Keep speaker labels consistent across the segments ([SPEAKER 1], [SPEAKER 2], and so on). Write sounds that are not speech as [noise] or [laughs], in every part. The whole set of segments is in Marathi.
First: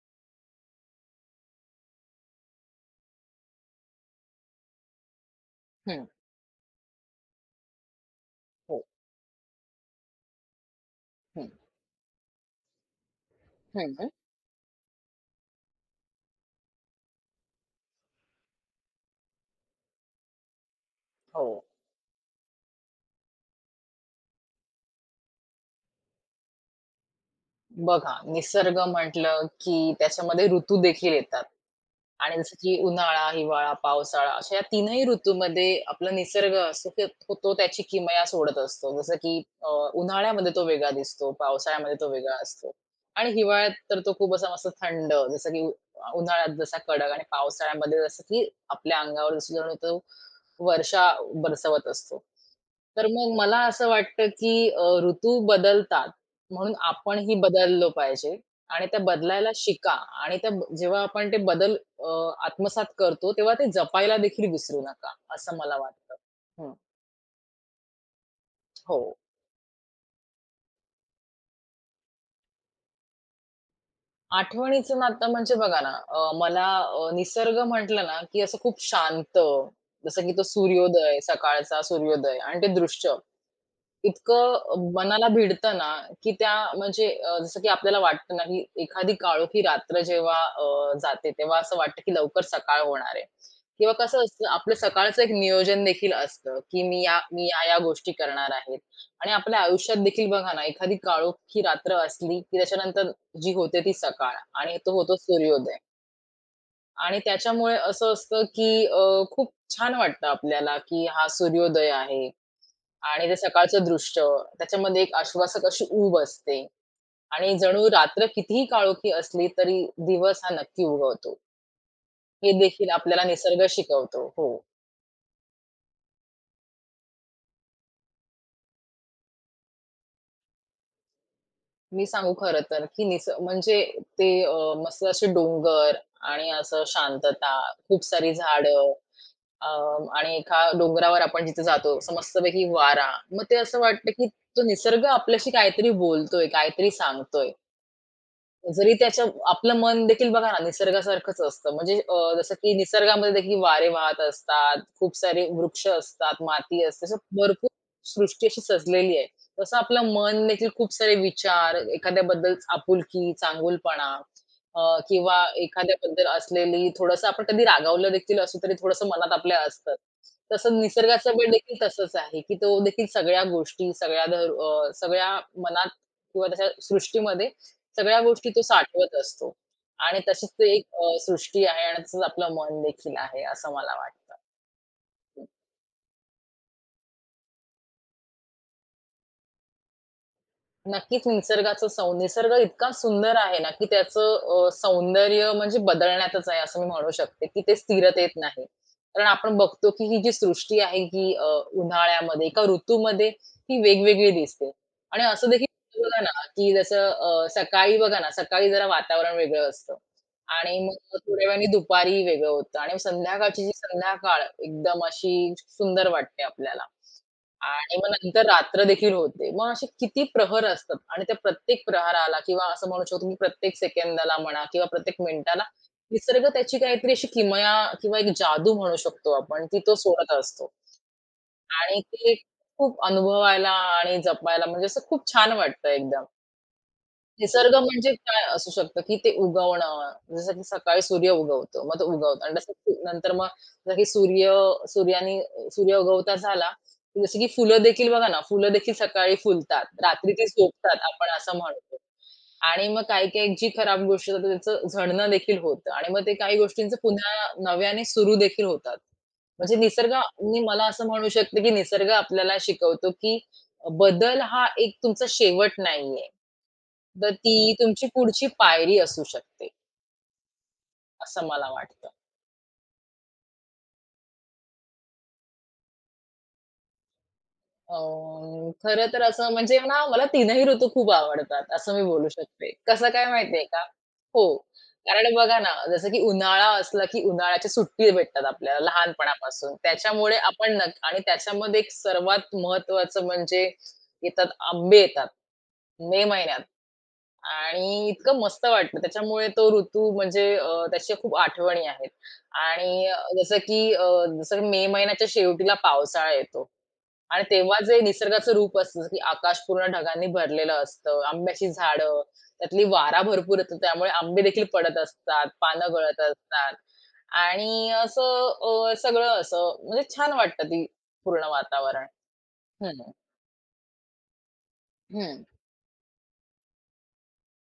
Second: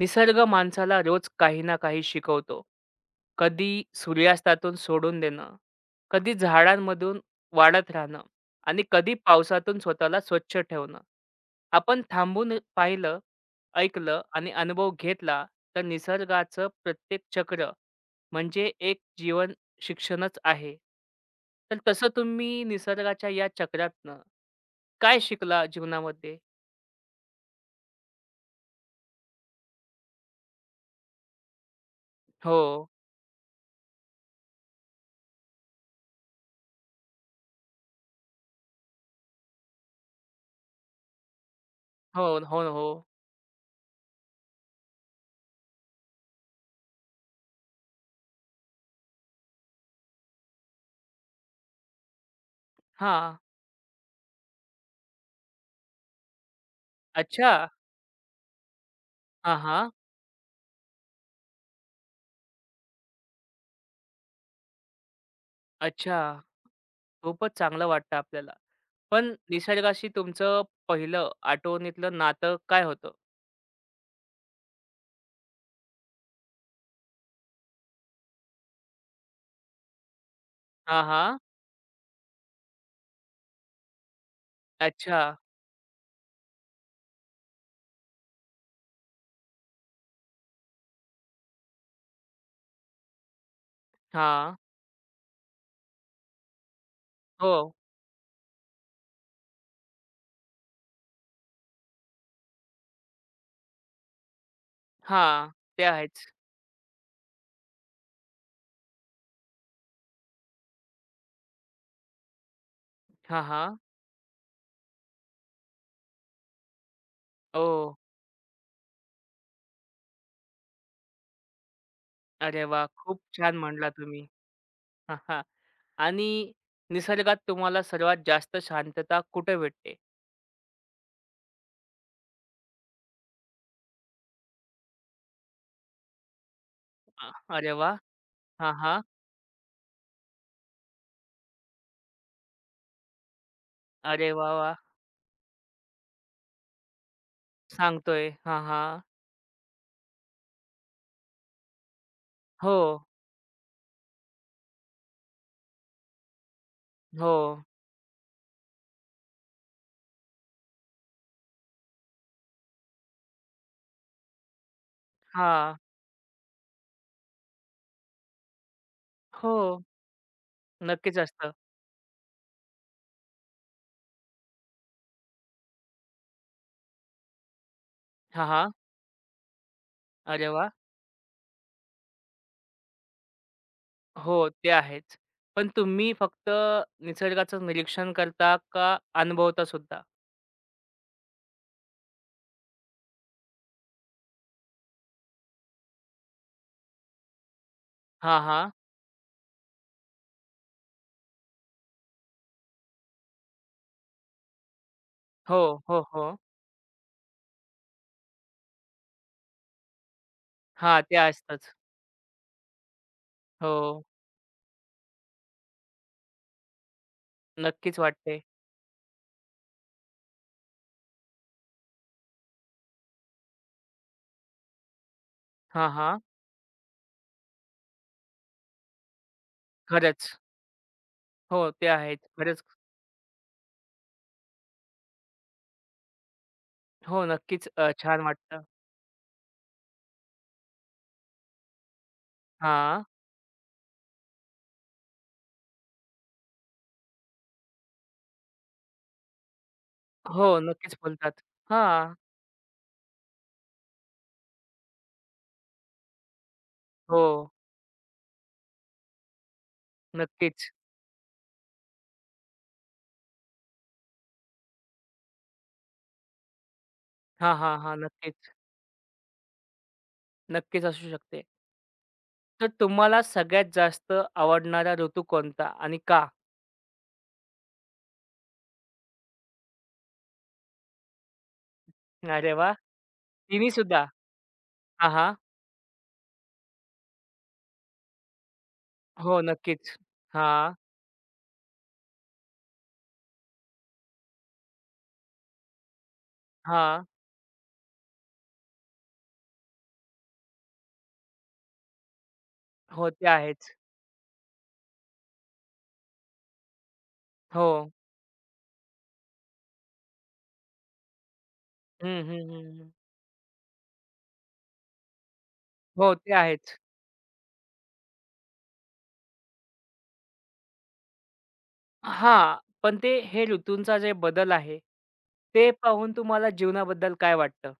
[SPEAKER 1] निसर्ग माणसाला रोज काही ना काही शिकवतो. कधी सूर्यास्तातून सोडून देणं,
[SPEAKER 2] हं,
[SPEAKER 1] कधी झाडांमधून वाढत राहणं आणि
[SPEAKER 2] हो.
[SPEAKER 1] कधी पावसातून स्वतःला स्वच्छ ठेवणं.
[SPEAKER 2] हं,
[SPEAKER 1] आपण थांबून पाहिलं,
[SPEAKER 2] हं, हं.
[SPEAKER 1] ऐकलं आणि अनुभव घेतला तर निसर्गाचं प्रत्येक चक्र म्हणजे एक जीवन शिक्षणच आहे.
[SPEAKER 2] हो.
[SPEAKER 1] तर तसं तुम्ही निसर्गाच्या या चक्रातनं काय शिकला जीवनामध्ये?
[SPEAKER 2] बघा निसर्ग म्हटलं, की त्याच्यामध्ये ऋतू देखील येतात. आणि जसं की
[SPEAKER 1] हो.
[SPEAKER 2] उन्हाळा, हिवाळा, पावसाळा अशा या तीनही ऋतूमध्ये आपला निसर्ग असतो की तो तो त्याची किमया सोडत असतो. जसं की अ, उन्हाळ्यामध्ये तो वेगळा दिसतो, पावसाळ्यामध्ये तो
[SPEAKER 1] हो,
[SPEAKER 2] वेगळा
[SPEAKER 1] हो,
[SPEAKER 2] असतो
[SPEAKER 1] हो.
[SPEAKER 2] आणि हिवाळ्यात तर तो खूप असा मस्त थंड जसं की उन्हाळ्यात जसा कडक आणि पावसाळ्यामध्ये जसं की आपल्या अंगावर जसं जणू तो वर्षा बरसवत असतो. तर मग
[SPEAKER 1] हां.
[SPEAKER 2] मला असं वाटतं की ऋतू बदलतात म्हणून आपणही
[SPEAKER 1] अच्छा.
[SPEAKER 2] बदललो पाहिजे आणि त्या बदलायला
[SPEAKER 1] हां, हां.
[SPEAKER 2] शिका आणि जेव्हा आपण ते बदल अ, आत्मसात करतो, तेव्हा ते जपायला देखील विसरू नका, असं मला वाटतं.
[SPEAKER 1] अच्छा.
[SPEAKER 2] हं,
[SPEAKER 1] खूपच चांगलं वाटतं आपल्याला.
[SPEAKER 2] हो.
[SPEAKER 1] पण निसर्गाशी तुमचं पहिलं आठवणीतलं नातं काय होतं?
[SPEAKER 2] आठवणीचं नातं म्हणजे बघा ना, मला निसर्ग म्हटलं ना, की असं खूप शांत, जसं की तो
[SPEAKER 1] हां,
[SPEAKER 2] सूर्योदय,
[SPEAKER 1] हां.
[SPEAKER 2] सकाळचा सूर्योदय आणि ते दृश्य इतकं
[SPEAKER 1] अच्छा.
[SPEAKER 2] मनाला भिडतं ना, की त्या म्हणजे जसं की आपल्याला वाटतं ना, की एखादी काळोखी रात्र जेव्हा जाते, तेव्हा असं वाटतं, की लवकर सकाळ होणार आहे किंवा कसं
[SPEAKER 1] हा,
[SPEAKER 2] असतं आपलं सकाळचं एक नियोजन देखील असतं, की मी या मी
[SPEAKER 1] हो.
[SPEAKER 2] या-या गोष्टी करणार आहेत आणि आपल्या आयुष्यात देखील बघा ना, एखादी काळोखी रात्र असली, की त्याच्यानंतर जी होते ती सकाळ आणि तो होतो
[SPEAKER 1] हा,
[SPEAKER 2] सूर्योदय
[SPEAKER 1] ते आहेच.
[SPEAKER 2] आणि त्याच्यामुळे असं असतं, की खूप छान वाटतं आपल्याला, की हा सूर्योदय आहे आणि ते
[SPEAKER 1] हां, हां.
[SPEAKER 2] सकाळचं दृश्य, त्याच्यामध्ये एक आश्वासक अशी ऊब असते आणि
[SPEAKER 1] ओह!
[SPEAKER 2] जणू रात्र कितीही काळोखी असली तरी दिवस हा नक्की उगवतो. हे
[SPEAKER 1] अरे वा,
[SPEAKER 2] देखील
[SPEAKER 1] खूप
[SPEAKER 2] आपल्याला
[SPEAKER 1] छान
[SPEAKER 2] निसर्ग
[SPEAKER 1] म्हणला
[SPEAKER 2] शिकवतो.
[SPEAKER 1] तुम्ही.
[SPEAKER 2] हो.
[SPEAKER 1] हा हा आणि निसर्गात तुम्हाला सर्वात जास्त शांतता कुठे भेटते?
[SPEAKER 2] मी सांगू खरं तर, की म्हणजे ते मस्त असे डोंगर आणि असं
[SPEAKER 1] अ,
[SPEAKER 2] शांतता,
[SPEAKER 1] अरे वाह!
[SPEAKER 2] खूप सारी
[SPEAKER 1] हां,
[SPEAKER 2] झाडं
[SPEAKER 1] हां.
[SPEAKER 2] अ, आणि एका डोंगरावर आपण जिथे जातो, असं मस्तपैकी वारा. मग ते असं वाटतं, की
[SPEAKER 1] अरे वाह,
[SPEAKER 2] तो
[SPEAKER 1] वाह!
[SPEAKER 2] निसर्ग आपल्याशी काहीतरी बोलतोय, काहीतरी सांगतोय.
[SPEAKER 1] सांगतोय. हां,
[SPEAKER 2] जरी
[SPEAKER 1] हां.
[SPEAKER 2] त्याच्या आपलं मन देखील बघा ना निसर्गासारखंच असतं. म्हणजे जसं की
[SPEAKER 1] हो,
[SPEAKER 2] निसर्गामध्ये देखील वारे वाहत असतात, खूप सारे वृक्ष असतात, माती असते. असं
[SPEAKER 1] हो.
[SPEAKER 2] भरपूर सृष्टी अशी सजलेली आहे. तसं आपलं मन देखील खूप सारे विचार, एखाद्याबद्दल आपुलकी, चांगुलपणा अ, किंवा
[SPEAKER 1] हां.
[SPEAKER 2] एखाद्याबद्दल असलेली थोडंसं आपण कधी रागावलं देखील असू तरी थोडंसं मनात
[SPEAKER 1] हो.
[SPEAKER 2] आपल्या असतं. तसं
[SPEAKER 1] नक्कीच
[SPEAKER 2] निसर्गाचा वेळ
[SPEAKER 1] असतं.
[SPEAKER 2] देखील तसंच आहे, की तो देखील सगळ्या गोष्टी, सगळ्या धर सगळ्या मनात किंवा त्याच्या सृष्टीमध्ये सगळ्या
[SPEAKER 1] हां,
[SPEAKER 2] गोष्टी तो
[SPEAKER 1] हां.
[SPEAKER 2] साठवत असतो आणि
[SPEAKER 1] अरे
[SPEAKER 2] तशीच
[SPEAKER 1] वाह!
[SPEAKER 2] ती एक सृष्टी आहे आणि तसंच आपलं मन देखील आहे, असं मला वाटतं.
[SPEAKER 1] हो, ते आहेच. पण तुम्ही फक्त निसर्गाचं निरीक्षण करता का अनुभवता सुद्धा?
[SPEAKER 2] नक्कीच निसर्ग इतका सुंदर आहे ना, की त्याचं सौंदर्य म्हणजे बदलण्यातच आहे असं मी म्हणू शकते, की ते स्थिरतेत
[SPEAKER 1] हां,
[SPEAKER 2] नाही.
[SPEAKER 1] हां.
[SPEAKER 2] कारण आपण बघतो, की ही जी सृष्टी आहे ही उन्हाळ्यामध्ये एका ऋतूमध्ये ती वेगवेगळी दिसते. आणि असं
[SPEAKER 1] हो, हो,
[SPEAKER 2] देखील बघा
[SPEAKER 1] हो.
[SPEAKER 2] ना, की जसं सकाळी बघा ना, सकाळी जरा वातावरण वेगळं असतं आणि मग
[SPEAKER 1] हां, ते
[SPEAKER 2] थोड्या वेळाने
[SPEAKER 1] असतंच.
[SPEAKER 2] दुपारी वेगळं होतं आणि संध्याकाळची जी
[SPEAKER 1] हो,
[SPEAKER 2] संध्याकाळ एकदम अशी सुंदर वाटते आपल्याला. आणि
[SPEAKER 1] नक्कीच
[SPEAKER 2] मग
[SPEAKER 1] वाटते.
[SPEAKER 2] नंतर रात्र देखील होते. मग असे किती प्रहर असतात आणि त्या प्रत्येक प्रहाराला किंवा असं म्हणू शकतो, की प्रत्येक सेकंदाला म्हणा किंवा प्रत्येक मिनिटाला
[SPEAKER 1] हां, हां.
[SPEAKER 2] निसर्ग त्याची काहीतरी अशी किमया किंवा एक जादू म्हणू शकतो आपण, की तो
[SPEAKER 1] खरंच.
[SPEAKER 2] सोडत असतो
[SPEAKER 1] हो, ते
[SPEAKER 2] आणि
[SPEAKER 1] आहेच.
[SPEAKER 2] ते
[SPEAKER 1] खरंच.
[SPEAKER 2] खूप अनुभवायला आणि जपायला म्हणजे असं खूप छान वाटतं एकदम.
[SPEAKER 1] हो, नक्कीच
[SPEAKER 2] निसर्ग म्हणजे
[SPEAKER 1] छान
[SPEAKER 2] काय
[SPEAKER 1] वाटतं.
[SPEAKER 2] असू शकतं, की ते उगवणं. जसं की सकाळी सूर्य उगवतो, मग तो उगवतो आणि तसंच
[SPEAKER 1] हां.
[SPEAKER 2] नंतर मग जसं की सूर्यानी सूर्य उगवता झाला, की जसं की फुलं देखील बघा ना, फुलं देखील सकाळी फुलतात, रात्री ती
[SPEAKER 1] हो, नक्कीच
[SPEAKER 2] झोपतात आपण
[SPEAKER 1] बोलतात.
[SPEAKER 2] असं म्हणतो.
[SPEAKER 1] हां.
[SPEAKER 2] आणि मग काही-काही जी खराब गोष्ट होते त्याचं झडणं देखील होतं आणि मग ते काही गोष्टींचं
[SPEAKER 1] हो,
[SPEAKER 2] पुन्हा नव्याने सुरू देखील होतात. म्हणजे निसर्ग
[SPEAKER 1] नक्कीच.
[SPEAKER 2] मला असं म्हणू शकते, की निसर्ग आपल्याला शिकवतो, की बदल हा एक तुमचा शेवट नाहीये. तर
[SPEAKER 1] हां,
[SPEAKER 2] ती
[SPEAKER 1] हां, हां.
[SPEAKER 2] तुमची पुढची
[SPEAKER 1] नक्कीच.
[SPEAKER 2] पायरी असू शकते,
[SPEAKER 1] नक्कीच असू शकते.
[SPEAKER 2] असं मला वाटतं.
[SPEAKER 1] तर तुम्हाला सगळ्यात जास्त आवडणारा ऋतू कोणता आणि का?
[SPEAKER 2] अ, खरं तर असं म्हणजे ना मला तिन्ही ऋतू खूप आवडतात, असं मी बोलू
[SPEAKER 1] अरे
[SPEAKER 2] शकते.
[SPEAKER 1] वाह!
[SPEAKER 2] कसं काय माहिती आहे का?
[SPEAKER 1] तिन्हीसुद्धा.
[SPEAKER 2] हो.
[SPEAKER 1] हां, हां.
[SPEAKER 2] कारण बघा ना, जसं की उन्हाळा असला की उन्हाळ्याच्या सुट्टी भेटतात आपल्याला
[SPEAKER 1] हो,
[SPEAKER 2] लहानपणापासून.
[SPEAKER 1] नक्कीच.
[SPEAKER 2] त्याच्यामुळे
[SPEAKER 1] हां,
[SPEAKER 2] आपण नक आणि त्याच्यामध्ये एक सर्वात महत्त्वाचं म्हणजे येतात आंबे येतात, मे महिन्यात.
[SPEAKER 1] हां.
[SPEAKER 2] आणि इतकं मस्त वाटलं. त्याच्यामुळे तो ऋतू म्हणजे त्याच्या खूप आठवणी आहेत. आणि
[SPEAKER 1] हो, ते आहेच.
[SPEAKER 2] जसं की मे महिन्याच्या शेवटीला पावसाळा येतो आणि
[SPEAKER 1] हो.
[SPEAKER 2] तेव्हा जे निसर्गाचं रूप असतं, जसं की आकाश पूर्ण ढगांनी भरलेलं असतं, आंब्याची झाडं,
[SPEAKER 1] हं, हं, हं,
[SPEAKER 2] त्यातली
[SPEAKER 1] हं.
[SPEAKER 2] वारा भरपूर येतो, त्यामुळे आंबे देखील पडत असतात, पानं
[SPEAKER 1] हो,
[SPEAKER 2] गळत
[SPEAKER 1] ते
[SPEAKER 2] असतात
[SPEAKER 1] आहेच.
[SPEAKER 2] आणि असं सगळं असं म्हणजे छान वाटतं ती पूर्ण वातावरण.
[SPEAKER 1] हां, पण ते
[SPEAKER 2] हं,
[SPEAKER 1] हे ऋतूंचा जे बदल आहे,
[SPEAKER 2] हं.
[SPEAKER 1] ते पाहून तुम्हाला जीवनाबद्दल काय वाटतं?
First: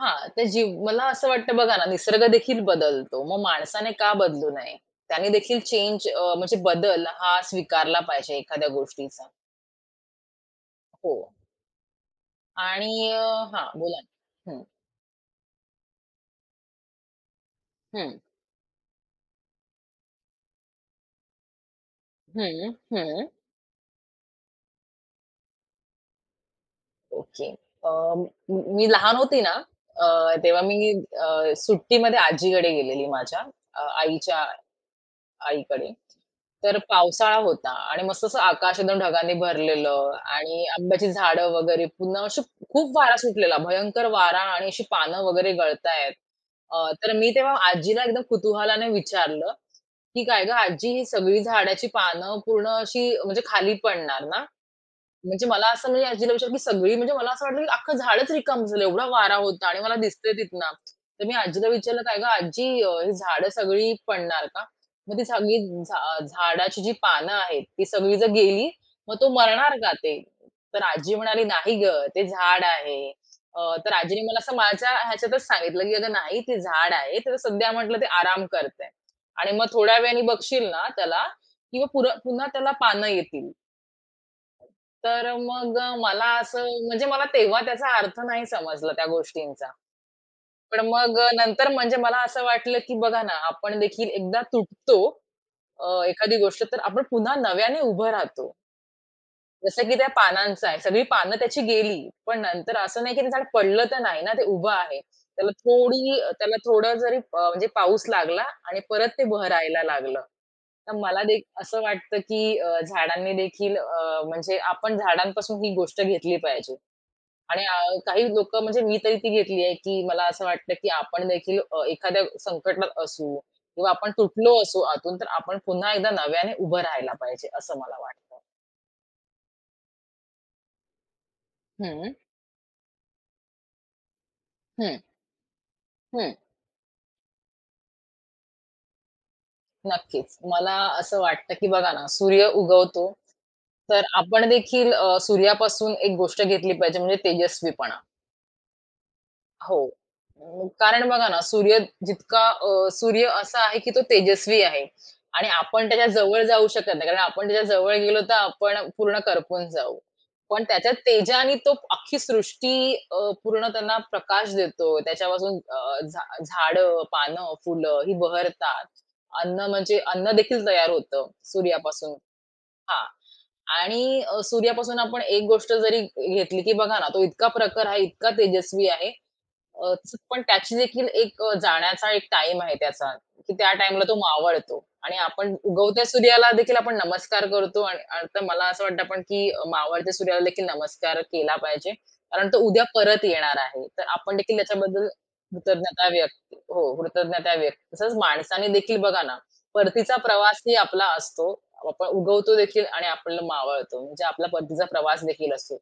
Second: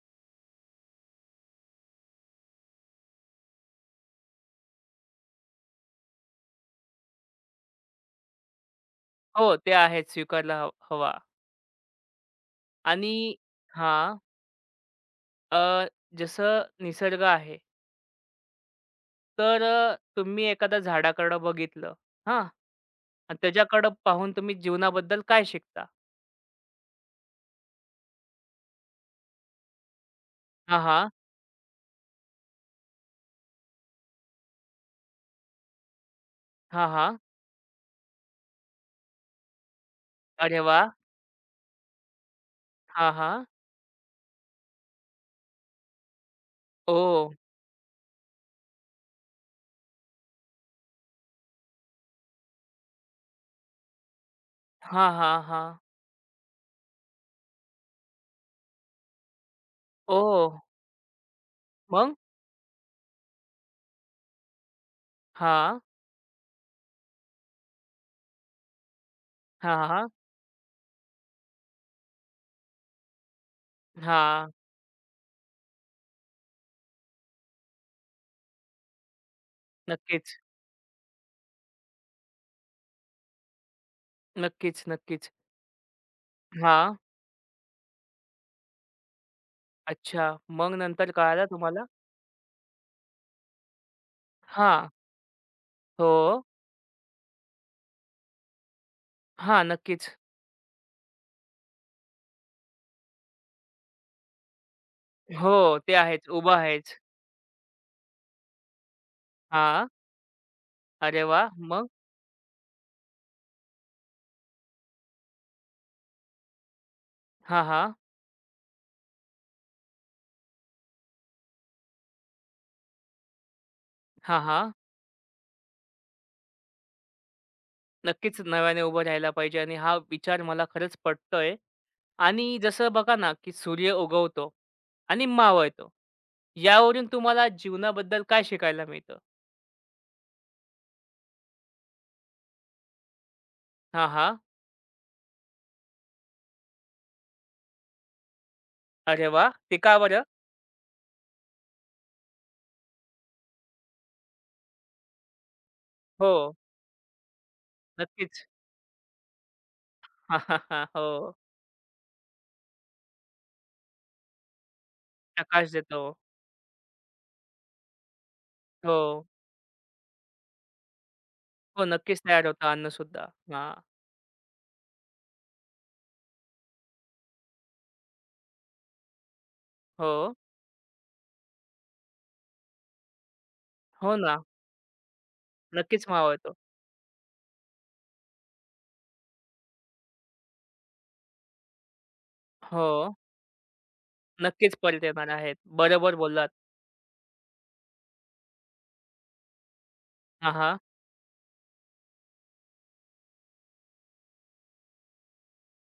[SPEAKER 2] हां, तर मला असं वाटतं बघा ना, निसर्ग देखील बदलतो. मग माणसाने का बदलू नये? त्याने देखील म्हणजे बदल हा स्वीकारला पाहिजे एखाद्या गोष्टीचा.
[SPEAKER 1] हो, ते आहेच स्वीकारला हवा.
[SPEAKER 2] हो. आणि
[SPEAKER 1] आणि
[SPEAKER 2] हां, बोला ना.
[SPEAKER 1] हां,
[SPEAKER 2] हं,
[SPEAKER 1] अ, जसं निसर्ग आहे,
[SPEAKER 2] हं,
[SPEAKER 1] तर तुम्ही एखाद्या झाडाकडं बघितलं, हां?
[SPEAKER 2] हं, हं.
[SPEAKER 1] आणि त्याच्याकडं पाहून तुम्ही जीवनाबद्दल काय शिकता?
[SPEAKER 2] ओके. अ, म मी लहान होती ना, तेव्हा मी
[SPEAKER 1] हां, हां.
[SPEAKER 2] सुट्टीमध्ये आजीकडे गेलेली माझ्या, आईच्या आईकडे. तर
[SPEAKER 1] हां, हां.
[SPEAKER 2] पावसाळा होता आणि मस्त असं आकाश एकदम ढगांनी भरलेलं
[SPEAKER 1] अरे
[SPEAKER 2] आणि
[SPEAKER 1] वाह!
[SPEAKER 2] आंब्याची झाडं वगैरे पुन्हा अशी खूप
[SPEAKER 1] हां,
[SPEAKER 2] वारा
[SPEAKER 1] हां.
[SPEAKER 2] सुटलेला, भयंकर वारा आणि अशी पानं वगैरे गळतायत. अ, तर
[SPEAKER 1] ओह!
[SPEAKER 2] मी तेव्हा आजीला एकदम कुतूहलाने विचारलं, की "काय गं आजी ही सगळी झाडाची पानं पूर्ण अशी म्हणजे खाली पडणार ना?"
[SPEAKER 1] हां, हां,
[SPEAKER 2] म्हणजे मला
[SPEAKER 1] हां.
[SPEAKER 2] असं म्हणजे आजीला विचारलं की सगळी म्हणजे मला असं वाटलं की अख्खं झाडच रिकामं झालं. एवढा वारा होता आणि मला दिसतंय
[SPEAKER 1] ओह!
[SPEAKER 2] तिथनं. तर मी आजीला विचारलं,
[SPEAKER 1] मग?
[SPEAKER 2] "काय गं आजी ही झाडं सगळी पडणार का?" मग ती सगळी
[SPEAKER 1] हां.
[SPEAKER 2] झाडाची जी पानं आहेत, ती सगळी जर गेली, मग तो
[SPEAKER 1] हां,
[SPEAKER 2] मरणार
[SPEAKER 1] हां,
[SPEAKER 2] का
[SPEAKER 1] हां.
[SPEAKER 2] ते? तर आजी म्हणाली, "नाही गं, ते झाड आहे." तर आजीने मला
[SPEAKER 1] हां.
[SPEAKER 2] असं माझ्या ह्याच्यातच सांगितलं की "अगं नाही, ते झाड आहे. तर सध्या म्हटलं ते आराम करतंय आणि मग थोड्या वेळाने
[SPEAKER 1] नक्कीच.
[SPEAKER 2] बघशील ना त्याला, की पुन्हा त्याला पानं येतील."
[SPEAKER 1] नक्कीच,
[SPEAKER 2] तर
[SPEAKER 1] नक्कीच.
[SPEAKER 2] मग मला असं
[SPEAKER 1] हां.
[SPEAKER 2] म्हणजे मला तेव्हा त्याचा अर्थ नाही समजला त्या गोष्टींचा.
[SPEAKER 1] अच्छा. मग
[SPEAKER 2] पण
[SPEAKER 1] नंतर
[SPEAKER 2] मग
[SPEAKER 1] कळालं
[SPEAKER 2] नंतर
[SPEAKER 1] तुम्हाला?
[SPEAKER 2] म्हणजे मला असं वाटलं, की बघा ना, आपण देखील एकदा
[SPEAKER 1] हां.
[SPEAKER 2] तुटतो एखादी
[SPEAKER 1] हो.
[SPEAKER 2] गोष्ट, तर आपण पुन्हा नव्याने उभं राहतो.
[SPEAKER 1] हां,
[SPEAKER 2] जसं की त्या
[SPEAKER 1] नक्कीच.
[SPEAKER 2] पानांचं आहे, सगळी पानं त्याची गेली, पण नंतर असं नाही की ते झाड पडलं तर नाही ना, ते उभं आहे.
[SPEAKER 1] हो, ते आहेच. उभं
[SPEAKER 2] त्याला
[SPEAKER 1] आहेच.
[SPEAKER 2] थोडं जरी म्हणजे पाऊस लागला आणि परत ते बहरायला
[SPEAKER 1] हां.
[SPEAKER 2] लागलं. तर मला
[SPEAKER 1] अरे
[SPEAKER 2] दे
[SPEAKER 1] वाह!
[SPEAKER 2] असं
[SPEAKER 1] मग?
[SPEAKER 2] वाटतं, की झाडांनी देखील म्हणजे आपण झाडांपासून ही गोष्ट घेतली पाहिजे. आणि
[SPEAKER 1] हां, हां.
[SPEAKER 2] काही लोकं म्हणजे मी तरी ती घेतली आहे, की मला असं वाटतं, की आपण देखील एखाद्या संकटात असू किंवा आपण
[SPEAKER 1] हां,
[SPEAKER 2] तुटलो
[SPEAKER 1] हां.
[SPEAKER 2] असू आतून, तर आपण पुन्हा एकदा नव्याने उभं राहायला पाहिजे, असं मला वाटतं.
[SPEAKER 1] नक्कीच नव्याने उभं राहायला पाहिजे आणि हा विचार मला खरंच पटतोय
[SPEAKER 2] हं,
[SPEAKER 1] आणि जसं बघा ना, की सूर्य उगवतो
[SPEAKER 2] हं,
[SPEAKER 1] आणि मावळतो.
[SPEAKER 2] हं.
[SPEAKER 1] यावरून तुम्हाला जीवनाबद्दल काय शिकायला मिळतं?
[SPEAKER 2] नक्कीच. मला असं वाटतं, की बघा ना, सूर्य उगवतो, तर
[SPEAKER 1] हां, हां.
[SPEAKER 2] आपण देखील सूर्यापासून एक गोष्ट घेतली पाहिजे म्हणजे तेजस्वीपणा.
[SPEAKER 1] अरे वाह!
[SPEAKER 2] हो.
[SPEAKER 1] ते का बरं?
[SPEAKER 2] कारण बघा ना, सूर्य असा आहे, की तो तेजस्वी आहे आणि आपण त्याच्या
[SPEAKER 1] हो.
[SPEAKER 2] जवळ जाऊ शकत नाही. कारण आपण त्याच्या जवळ गेलो तर
[SPEAKER 1] नक्कीच.
[SPEAKER 2] आपण पूर्ण करपून जाऊ. पण
[SPEAKER 1] [laughs]
[SPEAKER 2] त्याच्या
[SPEAKER 1] हो.
[SPEAKER 2] तेजाने तो अख्खी सृष्टी पूर्ण त्यांना प्रकाश देतो. त्याच्यापासून
[SPEAKER 1] प्रकाश
[SPEAKER 2] अ,
[SPEAKER 1] देतो.
[SPEAKER 2] झा झाडं, पानं, फुलं ही बहरतात.
[SPEAKER 1] हो.
[SPEAKER 2] अन्न देखील तयार होतं
[SPEAKER 1] हो,
[SPEAKER 2] सूर्यापासून.
[SPEAKER 1] नक्कीच तयार होतं अन्न
[SPEAKER 2] हां.
[SPEAKER 1] सुद्धा, हां.
[SPEAKER 2] आणि सूर्यापासून आपण एक गोष्ट जरी घेतली, की बघा ना, तो इतका प्रखर आहे, इतका तेजस्वी आहे अ,
[SPEAKER 1] हो.
[SPEAKER 2] पण त्याची देखील एक जाण्याचा एक टाईम आहे त्याचा, की त्या टाईमला
[SPEAKER 1] हो
[SPEAKER 2] तो
[SPEAKER 1] ना.
[SPEAKER 2] मावळतो आणि आपण उगवत्या
[SPEAKER 1] नक्कीच
[SPEAKER 2] सूर्याला
[SPEAKER 1] मावळतो.
[SPEAKER 2] देखील आपण नमस्कार करतो आणि आणि तर मला असं वाटतं आपण की मावळत्या सूर्याला देखील नमस्कार केला पाहिजे. कारण तो उद्या
[SPEAKER 1] हो.
[SPEAKER 2] परत येणार आहे. तर आपण देखील
[SPEAKER 1] नक्कीच परत
[SPEAKER 2] त्याच्याबद्दल
[SPEAKER 1] येणार आहेत. बरोबर बोललात.
[SPEAKER 2] कृतज्ञता व्यक्त तसंच माणसाने देखील बघा ना, परतीचा
[SPEAKER 1] हां,
[SPEAKER 2] प्रवासही
[SPEAKER 1] हां.
[SPEAKER 2] आपला असतो. आपण उगवतो देखील आणि आपल्याला मावळतो. म्हणजे आपला परतीचा प्रवास देखील असतो.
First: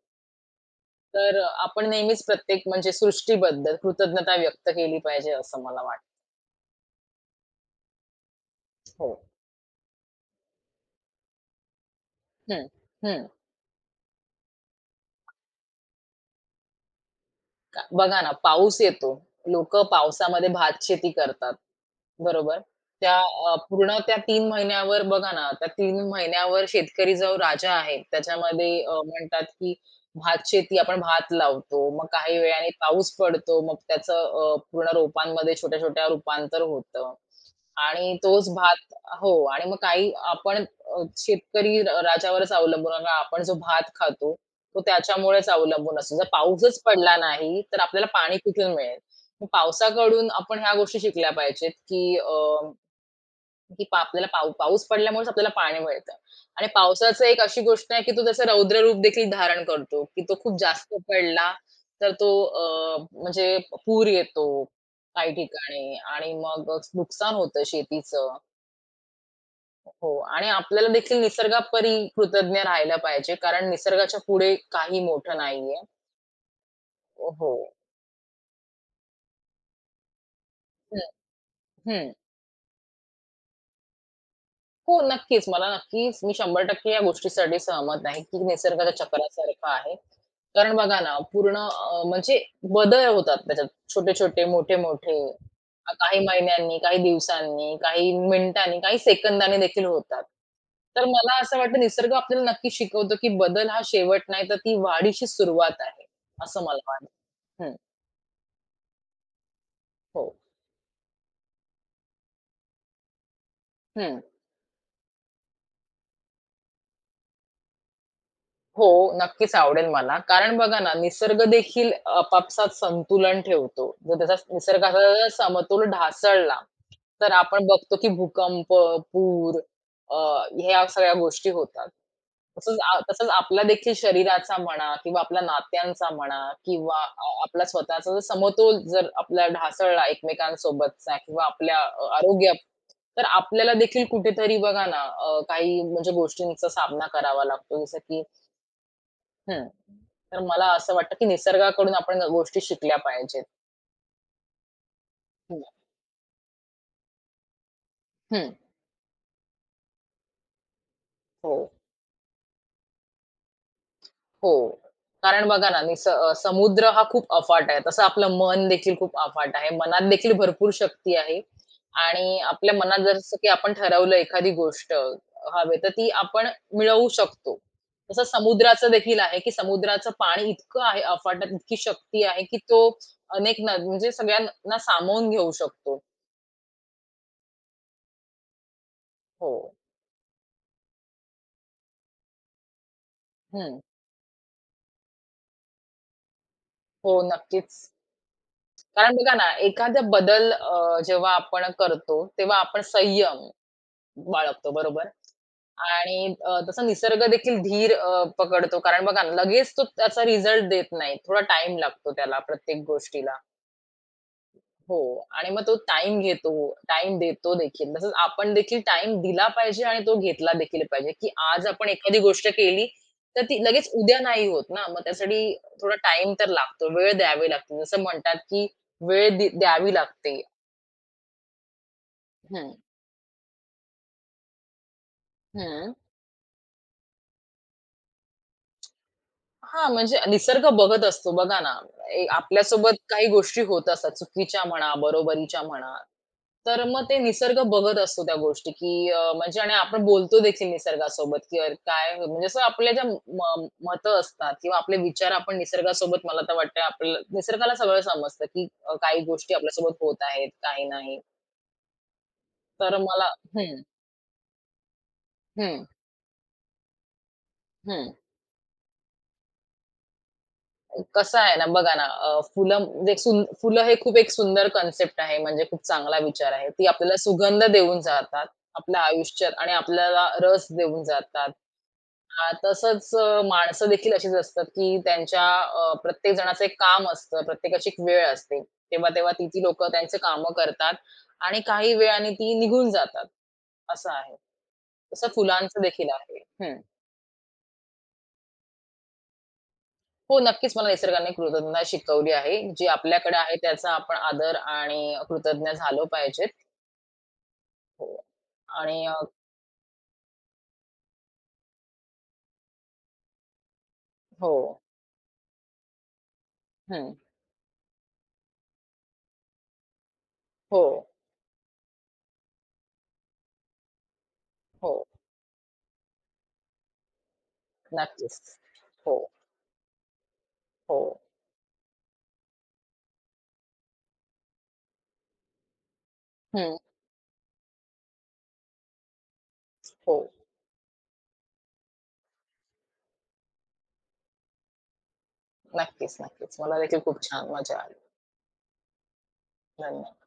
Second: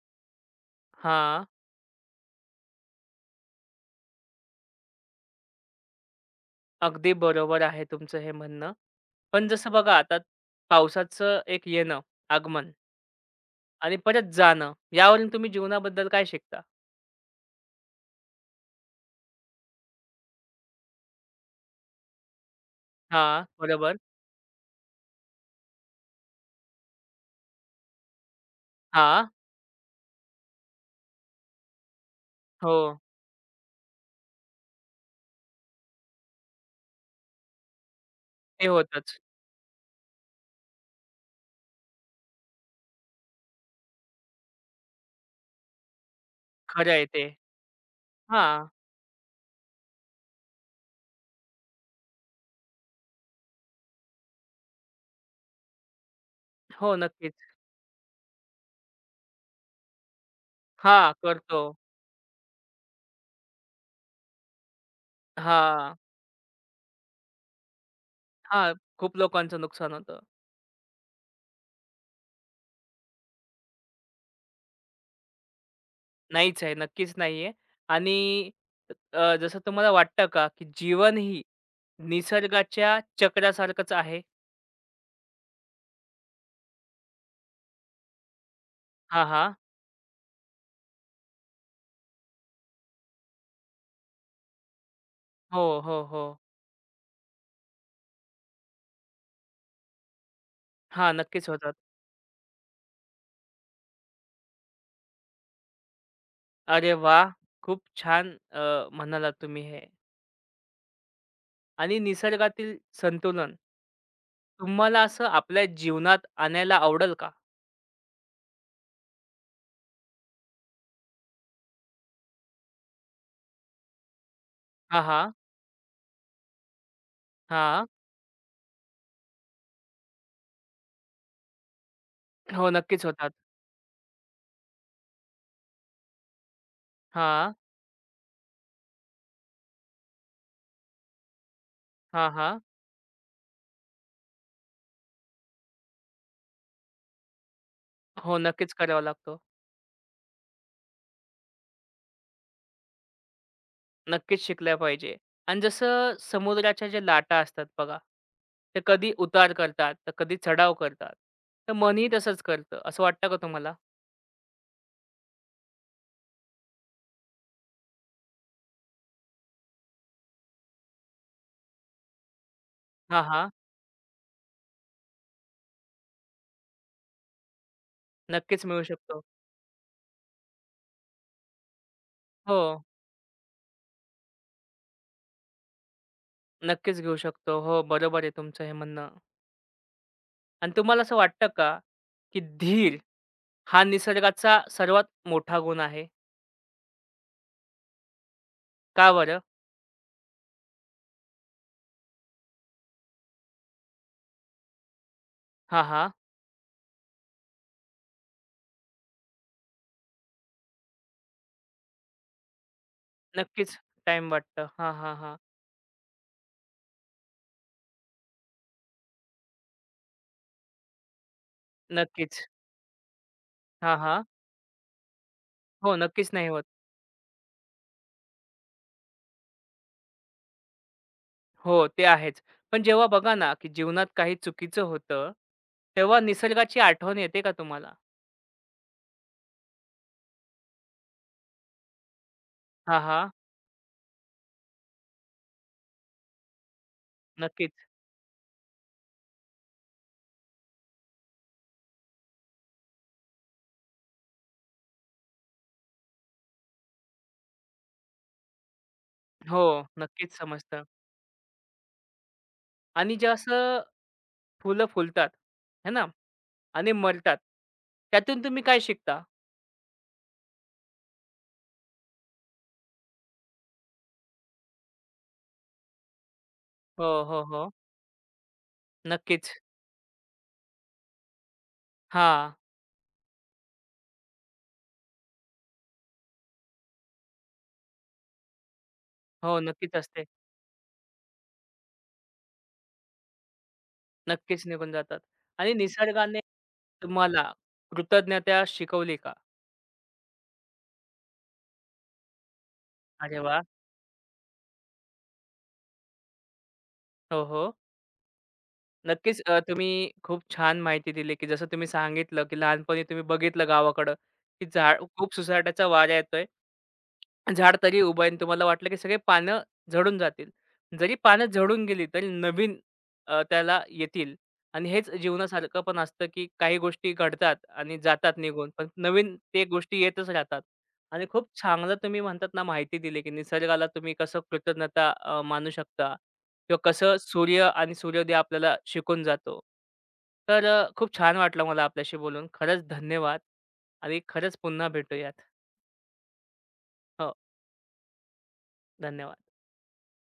[SPEAKER 2] तर
[SPEAKER 1] हां.
[SPEAKER 2] आपण नेहमीच प्रत्येक म्हणजे सृष्टीबद्दल कृतज्ञता व्यक्त केली पाहिजे असं मला वाटतं.
[SPEAKER 1] अगदी बरोबर आहे तुमचं हे म्हणणं.
[SPEAKER 2] हो.
[SPEAKER 1] पण जसं बघा आता पावसाचं एक येणं,
[SPEAKER 2] हं,
[SPEAKER 1] आगमन
[SPEAKER 2] हं.
[SPEAKER 1] आणि परत जाणं यावरून तुम्ही जीवनाबद्दल काय शिकता?
[SPEAKER 2] का बघा ना पाऊस येतो. लोकं पावसामध्ये भातशेती करतात, बरोबर? त्या
[SPEAKER 1] हां, बरोबर.
[SPEAKER 2] पूर्ण त्या तीन महिन्यावर बघा ना, त्या तीन महिन्यावर शेतकरी जो राजा आहे त्याच्यामध्ये
[SPEAKER 1] हां.
[SPEAKER 2] म्हणतात की भातशेती आपण भात लावतो. मग काही वेळाने
[SPEAKER 1] हो.
[SPEAKER 2] पाऊस पडतो. मग त्याचं पूर्ण रोपांमध्ये छोट्या-छोट्या रूपांतर होतं. आणि तोच
[SPEAKER 1] ते
[SPEAKER 2] भात
[SPEAKER 1] होतंच.
[SPEAKER 2] हो आणि मग काही आपण अ, शेतकरी र राजावरच अवलंबून आणि आपण जो भात खातो, तो त्याच्यामुळेच अवलंबून असतो. जर पाऊसच
[SPEAKER 1] खरं आहे
[SPEAKER 2] पडला
[SPEAKER 1] ते.
[SPEAKER 2] नाही, तर आपल्याला पाणी
[SPEAKER 1] हां.
[SPEAKER 2] कुठून मिळेल? मग पावसाकडून आपण ह्या गोष्टी शिकल्या पाहिजेत, की अ, की पा आपल्याला पाऊ पाऊस पडल्यामुळेच आपल्याला पाणी मिळतं. आणि
[SPEAKER 1] हो,
[SPEAKER 2] पावसाचं
[SPEAKER 1] नक्कीच.
[SPEAKER 2] एक अशी गोष्ट आहे, की तो त्याचं रौद्र रूप देखील धारण करतो, की तो खूप जास्त
[SPEAKER 1] हां,
[SPEAKER 2] पडला,
[SPEAKER 1] करतो.
[SPEAKER 2] तर तो म्हणजे पूर येतो काही ठिकाणी
[SPEAKER 1] हां.
[SPEAKER 2] आणि मग नुकसान होतं शेतीचं.
[SPEAKER 1] हां, खूप लोकांचं नुकसान
[SPEAKER 2] हो
[SPEAKER 1] होतं.
[SPEAKER 2] आणि आपल्याला देखील निसर्गापरी कृतज्ञ राहायला पाहिजे. कारण निसर्गाच्या पुढे काही मोठं नाहीये.
[SPEAKER 1] नाहीच आहे, नक्कीच
[SPEAKER 2] हो.
[SPEAKER 1] नाहीये आणि जसं तुम्हाला वाटतं का, की
[SPEAKER 2] हं,
[SPEAKER 1] जीवन ही
[SPEAKER 2] हं.
[SPEAKER 1] निसर्गाच्या चक्रासारखंच आहे?
[SPEAKER 2] हो, नक्कीच. मला नक्कीच मी 100% या गोष्टीसाठी सहमत आहे, की निसर्गाच्या
[SPEAKER 1] हा, हां.
[SPEAKER 2] चक्रासारखं आहे. कारण बघा ना, म्हणजे बदल होतात त्याच्यात. छोटे-छोटे, मोठे-मोठे.
[SPEAKER 1] हो, हो,
[SPEAKER 2] काही
[SPEAKER 1] हो.
[SPEAKER 2] महिन्यांनी, काही दिवसांनी, काही मिनिटांनी, काही सेकंदांनी देखील होतात. तर
[SPEAKER 1] हां,
[SPEAKER 2] मला
[SPEAKER 1] नक्कीच
[SPEAKER 2] असं
[SPEAKER 1] होतात.
[SPEAKER 2] वाटतं निसर्ग आपल्याला नक्की शिकवतो, की बदल हा शेवट नाही, तर ती वाढीची सुरुवात आहे. असं मला
[SPEAKER 1] अरे
[SPEAKER 2] वाटतं.
[SPEAKER 1] वाह! खूप छान म्हणालात तुम्ही हे
[SPEAKER 2] हो.
[SPEAKER 1] आणि निसर्गातील संतुलन
[SPEAKER 2] हं.
[SPEAKER 1] तुम्हाला असं आपल्या जीवनात आणायला आवडेल का?
[SPEAKER 2] हो, नक्कीच आवडेल मला. कारण बघा ना, निसर्ग देखील आपापसात संतुलन ठेवतो. जर त्याचा निसर्गाचा
[SPEAKER 1] हां,
[SPEAKER 2] जर
[SPEAKER 1] हां.
[SPEAKER 2] समतोल ढासळला, तर आपण
[SPEAKER 1] हां.
[SPEAKER 2] बघतो की भूकंप, पूर अ, ह्या सगळ्या गोष्टी होतात.
[SPEAKER 1] हो, नक्कीच
[SPEAKER 2] तसंच
[SPEAKER 1] होतात.
[SPEAKER 2] आपला देखील शरीराचा म्हणा किंवा आपल्या नात्यांचा म्हणा किंवा
[SPEAKER 1] हां.
[SPEAKER 2] आपला स्वतःचा जर समतोल जर आपला ढासळला एकमेकांसोबतचा किंवा आपल्या
[SPEAKER 1] हां,
[SPEAKER 2] आरोग्यात,
[SPEAKER 1] हां.
[SPEAKER 2] तर आपल्याला देखील कुठेतरी बघा ना, काही म्हणजे गोष्टींचा सामना करावा लागतो. जसं की
[SPEAKER 1] हो, नक्कीच करावा लागतो.
[SPEAKER 2] हं. तर मला असं वाटतं, की निसर्गाकडून आपण गोष्टी शिकल्या पाहिजेत.
[SPEAKER 1] नक्कीच शिकल्या पाहिजे. आणि
[SPEAKER 2] हो.
[SPEAKER 1] जसं समुद्राच्या ज्या लाटा असतात बघा,
[SPEAKER 2] हं.
[SPEAKER 1] ते कधी उतार करतात, तर कधी चढाव करतात.
[SPEAKER 2] हो,
[SPEAKER 1] तर मनही तसंच करतं. असं वाटतं का तुम्हाला?
[SPEAKER 2] हो. कारण बघा ना, समुद्र हा खूप अफाट आहे. तसं आपलं मन देखील खूप अफाट आहे. मनात देखील भरपूर शक्ती आहे आणि आपल्या मनात
[SPEAKER 1] हां,
[SPEAKER 2] जसं की
[SPEAKER 1] हां.
[SPEAKER 2] आपण ठरवलं एखादी गोष्ट हवे, तर ती आपण मिळवू शकतो. तसं
[SPEAKER 1] नक्कीच मिळू
[SPEAKER 2] समुद्राचं देखील
[SPEAKER 1] शकतो.
[SPEAKER 2] आहे, की समुद्राचं पाणी इतकं आहे अफाट, इतकी शक्ती आहे, की
[SPEAKER 1] हो,
[SPEAKER 2] तो अनेक न म्हणजे सगळ्यांना सामावून घेऊ शकतो.
[SPEAKER 1] नक्कीच घेऊ शकतो. हो, बरोबर आहे तुमचं हे म्हणणं.
[SPEAKER 2] हो.
[SPEAKER 1] आणि तुम्हाला असं वाटतं का, की धीर
[SPEAKER 2] हं.
[SPEAKER 1] हा निसर्गाचा सर्वात मोठा गुण आहे?
[SPEAKER 2] हो, नक्कीच.
[SPEAKER 1] का
[SPEAKER 2] कारण बघा
[SPEAKER 1] बरं?
[SPEAKER 2] ना, एखादा बदल जेव्हा आपण करतो, तेव्हा आपण संयम बाळगतो, बरोबर?
[SPEAKER 1] हां, हां.
[SPEAKER 2] आणि तसा निसर्ग देखील धीर पकडतो. कारण बघा ना, लगेच तो त्याचा रिझल्ट देत नाही. थोडा टाइम लागतो त्याला प्रत्येक गोष्टीला.
[SPEAKER 1] नक्कीच टाईम वाटतं. हां,
[SPEAKER 2] हो
[SPEAKER 1] हां, हां.
[SPEAKER 2] आणि मग तो टाईम घेतो, टाईम देतो देखील. तसंच आपण देखील टाईम दिला पाहिजे आणि तो घेतला देखील पाहिजे, की आज आपण एखादी
[SPEAKER 1] नक्कीच.
[SPEAKER 2] गोष्ट केली, तर ती लगेच
[SPEAKER 1] हां,
[SPEAKER 2] उद्या
[SPEAKER 1] हां.
[SPEAKER 2] नाही होत ना. मग त्यासाठी थोडा
[SPEAKER 1] हो, नक्कीच
[SPEAKER 2] टाईम
[SPEAKER 1] नाही
[SPEAKER 2] तर
[SPEAKER 1] होत.
[SPEAKER 2] लागतो, वेळ द्यावी लागते. जसं म्हणतात, की वेळ द्यावी लागते.
[SPEAKER 1] हो, ते आहेच. पण जेव्हा बघा ना, की जीवनात काही चुकीचं होतं,
[SPEAKER 2] हं.
[SPEAKER 1] तेव्हा निसर्गाची आठवण येते का तुम्हाला?
[SPEAKER 2] हां, म्हणजे निसर्ग बघत असतो बघा ना, आपल्यासोबत
[SPEAKER 1] हां,
[SPEAKER 2] काही
[SPEAKER 1] हां.
[SPEAKER 2] गोष्टी होत असतात, चुकीच्या म्हणा, बरोबरीच्या म्हणा. तर मग ते निसर्ग
[SPEAKER 1] नक्कीच.
[SPEAKER 2] बघत असतो त्या गोष्टी, की म्हणजे आणि आपण बोलतो देखील निसर्गासोबत, की म्हणजे असं आपल्या ज्या म असतात किंवा आपले विचार आपण निसर्गासोबत मला तर वाटतंय आपल्याला निसर्गाला सगळं समजतं, की काही गोष्टी
[SPEAKER 1] हो,
[SPEAKER 2] आपल्यासोबत होत
[SPEAKER 1] नक्कीच
[SPEAKER 2] आहेत,
[SPEAKER 1] समजतं.
[SPEAKER 2] काही नाही. तर
[SPEAKER 1] आणि जे
[SPEAKER 2] मला
[SPEAKER 1] असं
[SPEAKER 2] हं,
[SPEAKER 1] फुलं फुलतात,
[SPEAKER 2] हं,
[SPEAKER 1] है ना? आणि मरतात.
[SPEAKER 2] हं.
[SPEAKER 1] त्यातून तुम्ही काय शिकता?
[SPEAKER 2] कसं आहे ना, बघा ना, अ, फुलं म्हणजे सुं फुलं हे खूप एक सुंदर कन्सेप्ट आहे, म्हणजे खूप चांगला विचार आहे. ती
[SPEAKER 1] हो,
[SPEAKER 2] आपल्याला
[SPEAKER 1] हो,
[SPEAKER 2] सुगंध
[SPEAKER 1] हो.
[SPEAKER 2] देऊन जातात, आपलं आयुष्य
[SPEAKER 1] नक्कीच.
[SPEAKER 2] आणि आपल्याला रस देऊन जातात. हां,
[SPEAKER 1] हां.
[SPEAKER 2] तसंच माणसं देखील अशीच असतात, की त्यांच्या प्रत्येक जणाचं एक काम असतं, प्रत्येकाची एक वेळ असते. तेव्हा-तेव्हा
[SPEAKER 1] हो,
[SPEAKER 2] ती लोकं
[SPEAKER 1] नक्कीच
[SPEAKER 2] त्यांचे
[SPEAKER 1] असते.
[SPEAKER 2] कामं करतात आणि काही वेळाने ती निघून जातात, असं आहे.
[SPEAKER 1] नक्कीच निघून जातात.
[SPEAKER 2] तसं
[SPEAKER 1] आणि
[SPEAKER 2] फुलांचं देखील
[SPEAKER 1] निसर्गाने
[SPEAKER 2] आहे.
[SPEAKER 1] तुम्हाला कृतज्ञता शिकवली का?
[SPEAKER 2] हो, नक्कीच मला निसर्गाने कृतज्ञता शिकवली आहे. जी आपल्याकडे
[SPEAKER 1] अरे
[SPEAKER 2] आहे
[SPEAKER 1] वाह!
[SPEAKER 2] त्याचा आपण आदर आणि कृतज्ञ झालो पाहिजेत.
[SPEAKER 1] हो, हो.
[SPEAKER 2] हो आणि
[SPEAKER 1] नक्कीच तुम्ही खूप छान माहिती दिली, की जसं तुम्ही सांगितलं, की लहानपणी तुम्ही बघितलं गावाकडं,
[SPEAKER 2] हो.
[SPEAKER 1] की झाड खूप सुसाट्याचा वारा येतोय
[SPEAKER 2] हं.
[SPEAKER 1] झाड तरी उभं आहे आणि तुम्हाला वाटलं की सगळे पानं झडून जातील.
[SPEAKER 2] हो,
[SPEAKER 1] जरी पानं झडून गेली तरी नवीन त्याला येतील आणि
[SPEAKER 2] हो.
[SPEAKER 1] हेच जीवनासारखं पण असतं, की काही गोष्टी घडतात आणि जातात
[SPEAKER 2] नक्कीच.
[SPEAKER 1] निघून, पण
[SPEAKER 2] हो,
[SPEAKER 1] नवीन ते गोष्टी येतच राहतात
[SPEAKER 2] हो.
[SPEAKER 1] आणि खूप चांगलं तुम्ही म्हणतात ना, माहिती दिली, की निसर्गाला तुम्ही कसं कृतज्ञता मानू शकता
[SPEAKER 2] हं.
[SPEAKER 1] किंवा कसं सूर्य आणि सूर्योदय आपल्याला शिकून जातो.
[SPEAKER 2] हो.
[SPEAKER 1] तर खूप छान वाटलं मला आपल्याशी बोलून. खरंच धन्यवाद आणि खरंच पुन्हा भेटूयात.
[SPEAKER 2] नक्कीच, नक्कीच. मला देखील खूप
[SPEAKER 1] हो,
[SPEAKER 2] छान मजा आली.
[SPEAKER 1] धन्यवाद.
[SPEAKER 2] धन्यवाद.